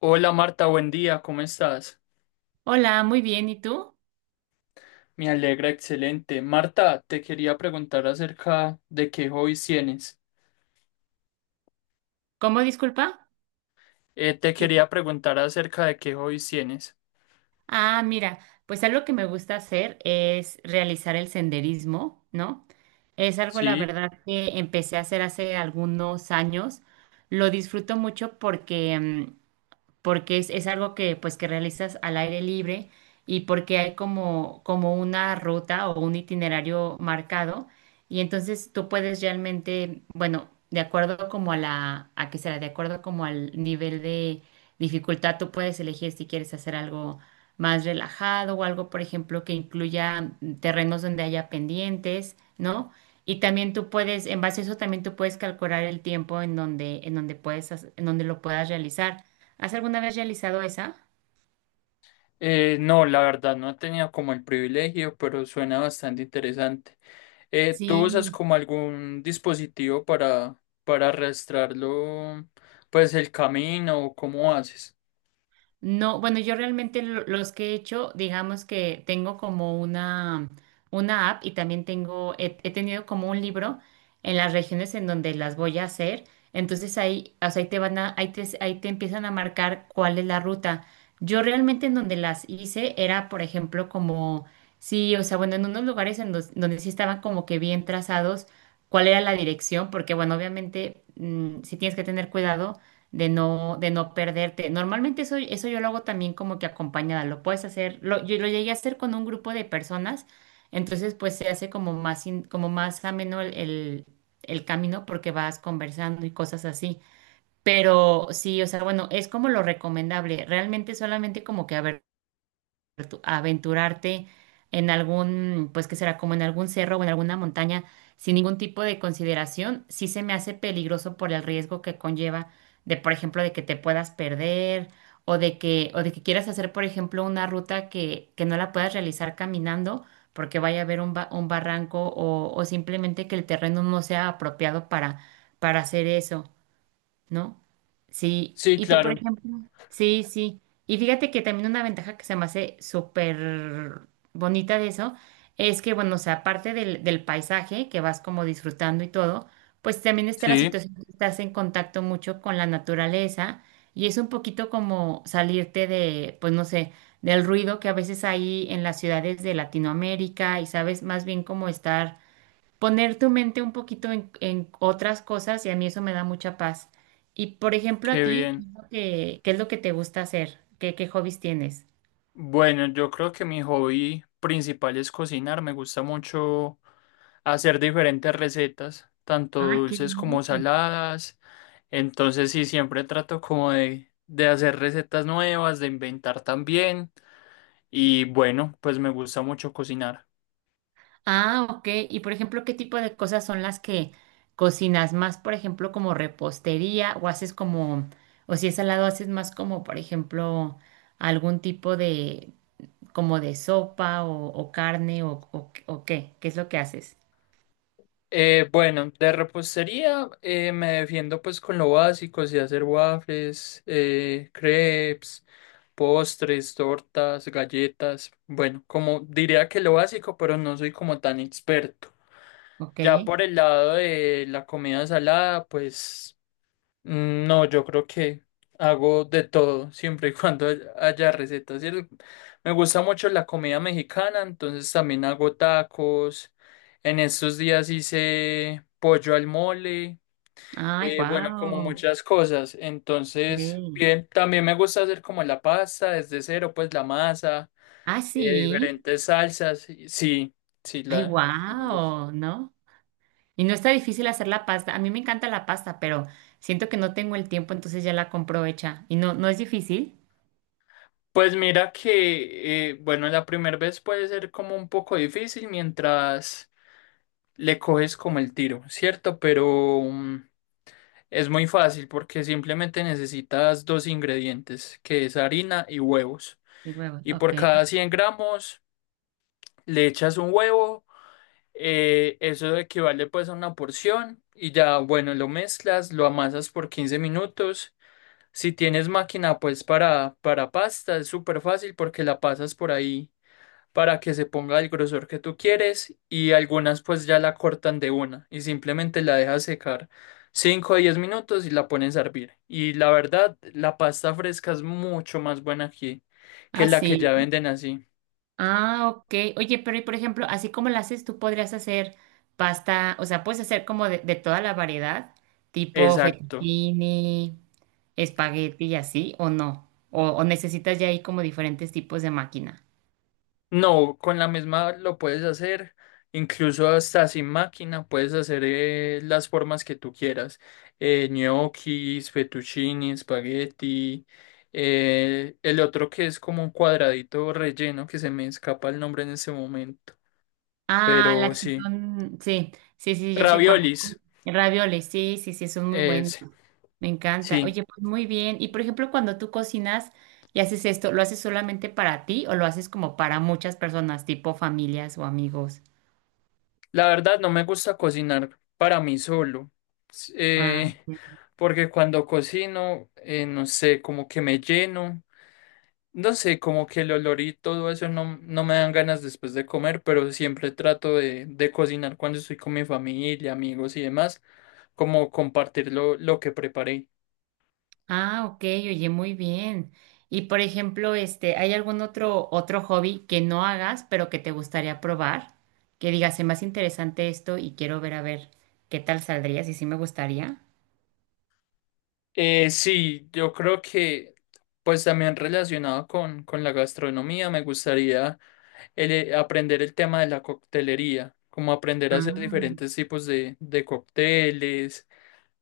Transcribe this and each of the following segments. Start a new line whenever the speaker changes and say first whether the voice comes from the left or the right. left: Hola Marta, buen día, ¿cómo estás?
right: Hola, muy bien. ¿Y tú?
left: Me alegra, excelente. Marta, te quería preguntar acerca de qué hobbies tienes.
right: ¿Cómo disculpa?
left: Te
right: ¿Qué-
left: quería preguntar acerca de qué hobbies tienes.
right: Ah, mira, pues algo que me gusta hacer es realizar el senderismo, ¿no? Es algo, la
left: Sí.
right: verdad, que empecé a hacer hace algunos años. Lo disfruto mucho porque porque es algo que pues que realizas al aire libre y porque hay como una ruta o un itinerario marcado y entonces tú puedes realmente, bueno, de acuerdo como a qué será, de acuerdo como al nivel de dificultad, tú puedes elegir si quieres hacer algo más relajado o algo, por ejemplo, que incluya terrenos donde haya pendientes, ¿no? Y también tú puedes, en base a eso, también tú puedes calcular el tiempo en donde lo puedas realizar. ¿Has alguna vez realizado esa?
left: No, la verdad no he tenido como el privilegio, pero suena bastante interesante. ¿Tú usas
right: Sí.
left: como algún dispositivo para arrastrarlo, pues el camino o cómo haces?
right: No, bueno, yo realmente los que he hecho, digamos que tengo como una app y también he tenido como un libro en las regiones en donde las voy a hacer. Entonces ahí, o sea, ahí te empiezan a marcar cuál es la ruta. Yo realmente en donde las hice era, por ejemplo, como, sí, o sea, bueno, en unos lugares donde sí estaban como que bien trazados cuál era la dirección, porque bueno, obviamente si sí tienes que tener cuidado de no perderte. Normalmente eso yo lo hago también como que acompañada, lo puedes hacer, yo lo llegué a hacer con un grupo de personas, entonces pues se hace como más ameno el camino porque vas conversando y cosas así. Pero sí, o sea, bueno, es como lo recomendable, realmente solamente como que a ver aventurarte en algún, pues que será como en algún cerro o en alguna montaña sin ningún tipo de consideración, sí se me hace peligroso por el riesgo que conlleva de, por ejemplo, de que te puedas perder o de que quieras hacer, por ejemplo, una ruta que no la puedas realizar caminando porque vaya a haber un barranco o simplemente que el terreno no sea apropiado para hacer eso. ¿No? Sí,
left: Sí,
right: y tú, por
left: claro.
right: ejemplo, sí, sí. Y fíjate que también una ventaja que se me hace súper bonita de eso es que, bueno, o sea, aparte del paisaje que vas como disfrutando y todo, pues también está la
left: Sí,
right: situación que estás en contacto mucho con la naturaleza y es un poquito como salirte de, pues no sé, del ruido que a veces hay en las ciudades de Latinoamérica y sabes, más bien como estar poner tu mente un poquito en otras cosas y a mí eso me da mucha paz. Y por ejemplo, a
left: qué
right: ti,
left: bien.
right: ¿qué es lo que te gusta hacer? ¿Qué hobbies tienes?
left: Bueno, yo creo que mi hobby principal es cocinar. Me gusta mucho hacer diferentes recetas, tanto
right: Ah, qué
left: dulces
right: bien.
left: como saladas. Entonces sí, siempre trato como de hacer recetas nuevas, de inventar también. Y bueno, pues me gusta mucho cocinar.
right: Ah, ok. Y por ejemplo, ¿qué tipo de cosas son las que cocinas más, por ejemplo, como repostería o haces como, o si es salado, haces más como, por ejemplo, algún tipo de, como de sopa o carne o qué? ¿Qué es lo que haces?
left: Bueno, de repostería me defiendo pues con lo básico, sí, hacer waffles, crepes. Postres, tortas, galletas. Bueno, como diría que lo básico, pero no soy como tan experto.
right: Ok.
left: Ya por el lado de la comida salada, pues no, yo creo que hago de todo, siempre y cuando haya recetas. Me gusta mucho la comida mexicana, entonces también hago tacos. En estos días hice pollo al mole.
right: Ay,
left: Bueno, como
right: wow.
left: muchas cosas. Entonces, bien, también me gusta hacer como la pasta desde cero, pues la masa,
right: Ah, sí.
left: diferentes salsas. Sí, sí,
right: Ay,
left: sí me gusta.
right: wow, ¿no? Y no está difícil hacer la pasta. A mí me encanta la pasta, pero siento que no tengo el tiempo, entonces ya la compro hecha. Y no, no es difícil.
left: Pues mira que, bueno, la primera vez puede ser como un poco difícil mientras le coges como el tiro, ¿cierto? Pero es muy fácil porque simplemente necesitas dos ingredientes, que es harina y huevos.
right: Y huevo,
left: Y por
right: ok.
left: cada 100 gramos le echas un huevo. Eso equivale pues a una porción y ya, bueno, lo mezclas, lo amasas por 15 minutos. Si tienes máquina pues para pasta es súper fácil porque la pasas por ahí para que se ponga el grosor que tú quieres y algunas pues ya la cortan de una y simplemente la dejas secar 5 o 10 minutos y la pones a hervir. Y la verdad, la pasta fresca es mucho más buena aquí que
right: Ah,
left: la que ya
right: sí.
left: venden así.
right: Ah, ok. Oye, pero y por ejemplo, así como la haces, tú podrías hacer pasta, o sea, puedes hacer como de toda la variedad, tipo
left: Exacto.
right: fettuccini, espagueti y así, o no. O necesitas ya ahí como diferentes tipos de máquina.
left: No, con la misma lo puedes hacer, incluso hasta sin máquina puedes hacer las formas que tú quieras, gnocchis, fettuccini, espagueti, el otro que es como un cuadradito relleno que se me escapa el nombre en ese momento,
right: Ah,
left: pero
right: las que
left: sí,
right: son, sí, sí, sí, ya sé cuál.
left: raviolis,
right: Ravioles, sí, sí, sí, son muy buenos.
left: ese,
right: Me encanta.
left: sí,
right: Oye, pues muy bien. Y por ejemplo, cuando tú cocinas y haces esto, ¿lo haces solamente para ti o lo haces como para muchas personas, tipo familias o amigos?
left: la verdad no me gusta cocinar para mí solo, s-
right: Ah,
left: eh,
right: ok.
left: porque cuando cocino, no sé, como que me lleno. No sé, como que el olor y todo eso no, no me dan ganas después de comer, pero siempre trato de cocinar cuando estoy con mi familia, amigos y demás, como compartir lo que preparé.
right: Ah, ok, oye, muy bien. Y por ejemplo, este, ¿hay algún otro hobby que no hagas, pero que te gustaría probar? Que digas, es más interesante esto y quiero ver a ver qué tal saldría, si sí me gustaría.
left: Sí, yo creo que pues también relacionado con la gastronomía, me gustaría aprender el tema de la coctelería, como aprender a hacer
right: Ah.
left: diferentes tipos de cócteles,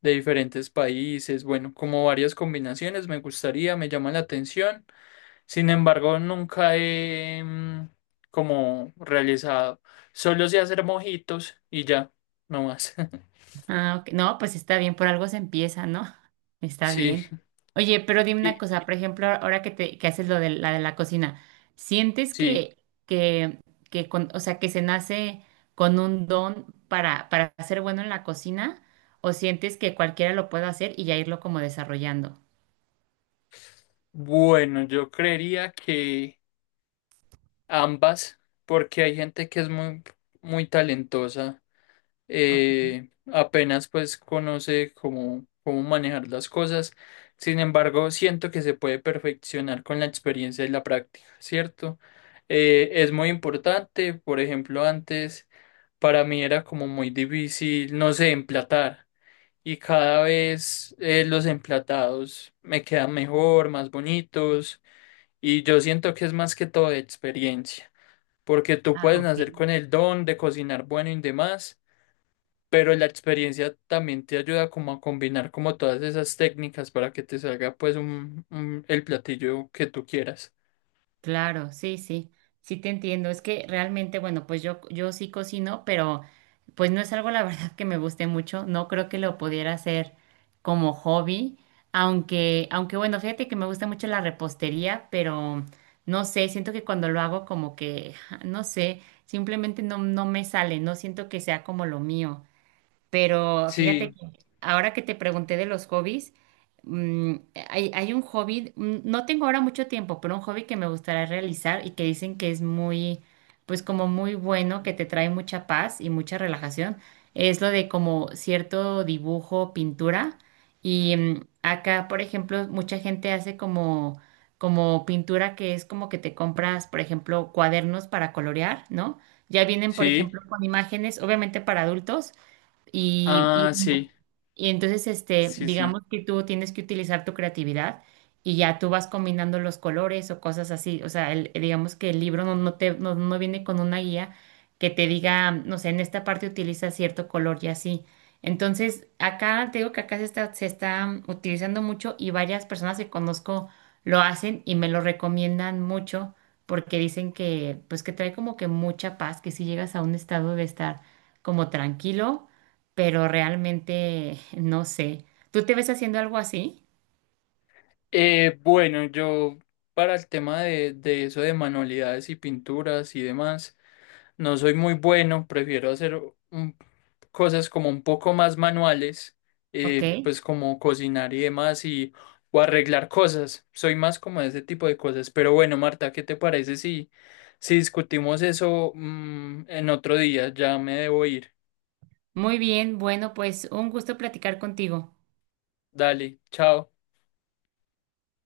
left: de diferentes países, bueno, como varias combinaciones me gustaría, me llama la atención. Sin embargo, nunca como realizado. Solo sé hacer mojitos y ya, no más.
right: Ah, ok. No, pues está bien, por algo se empieza, ¿no? Está
left: Sí,
right: bien. Oye, pero dime una
left: y
right: cosa, por ejemplo, ahora que haces lo de la cocina, ¿sientes
left: sí.
right: que, que con, o sea, que se nace con un don para ser bueno en la cocina? ¿O sientes que cualquiera lo puede hacer y ya irlo como desarrollando?
left: Bueno, yo creería que ambas, porque hay gente que es muy, muy talentosa.
right: Ok.
left: Apenas pues conoce cómo, cómo manejar las cosas. Sin embargo, siento que se puede perfeccionar con la experiencia y la práctica, ¿cierto? Es muy importante, por ejemplo, antes. Para mí era como muy difícil, no sé, emplatar. Y cada vez los emplatados me quedan mejor, más bonitos. Y yo siento que es más que todo de experiencia, porque tú
right: Ah,
left: puedes
right: ok.
left: nacer con el don de cocinar bueno y demás, pero la experiencia también te ayuda como a combinar como todas esas técnicas para que te salga pues el platillo que tú quieras.
right: Claro, sí, sí, sí te entiendo. Es que realmente, bueno, pues yo sí cocino, pero pues no es algo la verdad que me guste mucho. No creo que lo pudiera hacer como hobby, aunque bueno, fíjate que me gusta mucho la repostería, pero no sé, siento que cuando lo hago como que, no sé, simplemente no, no me sale, no siento que sea como lo mío. Pero
left: Sí,
right: fíjate que ahora que te pregunté de los hobbies, mm, hay un hobby, no tengo ahora mucho tiempo, pero un hobby que me gustaría realizar y que dicen que es muy, pues como muy bueno, que te trae mucha paz y mucha relajación, es lo de como cierto dibujo, pintura. Y acá, por ejemplo, mucha gente hace como pintura que es como que te compras, por ejemplo, cuadernos para colorear, ¿no? Ya vienen, por
left: sí,
right: ejemplo, con imágenes, obviamente para adultos y
left: ah,
right: bueno,
left: sí,
right: y entonces, este,
left: sí, sí.
right: digamos que tú tienes que utilizar tu creatividad y ya tú vas combinando los colores o cosas así. O sea, digamos que el libro no, no te, no, no viene con una guía que te diga, no sé, en esta parte utiliza cierto color y así. Entonces, acá te digo que acá se está utilizando mucho y varias personas que conozco lo hacen y me lo recomiendan mucho porque dicen que, pues que trae como que mucha paz, que si llegas a un estado de estar como tranquilo pero realmente no sé. ¿Tú te ves haciendo algo así?
left: Bueno, yo para el tema de eso de manualidades y pinturas y demás, no soy muy bueno, prefiero hacer un- cosas como un poco más manuales,
right: Ok.
left: pues como cocinar y demás y o arreglar cosas, soy más como de ese tipo de cosas, pero bueno, Marta, ¿qué te parece si, si discutimos eso, en otro día? Ya me debo ir,
right: Muy bien, bueno, pues un gusto platicar contigo.
left: dale, chao.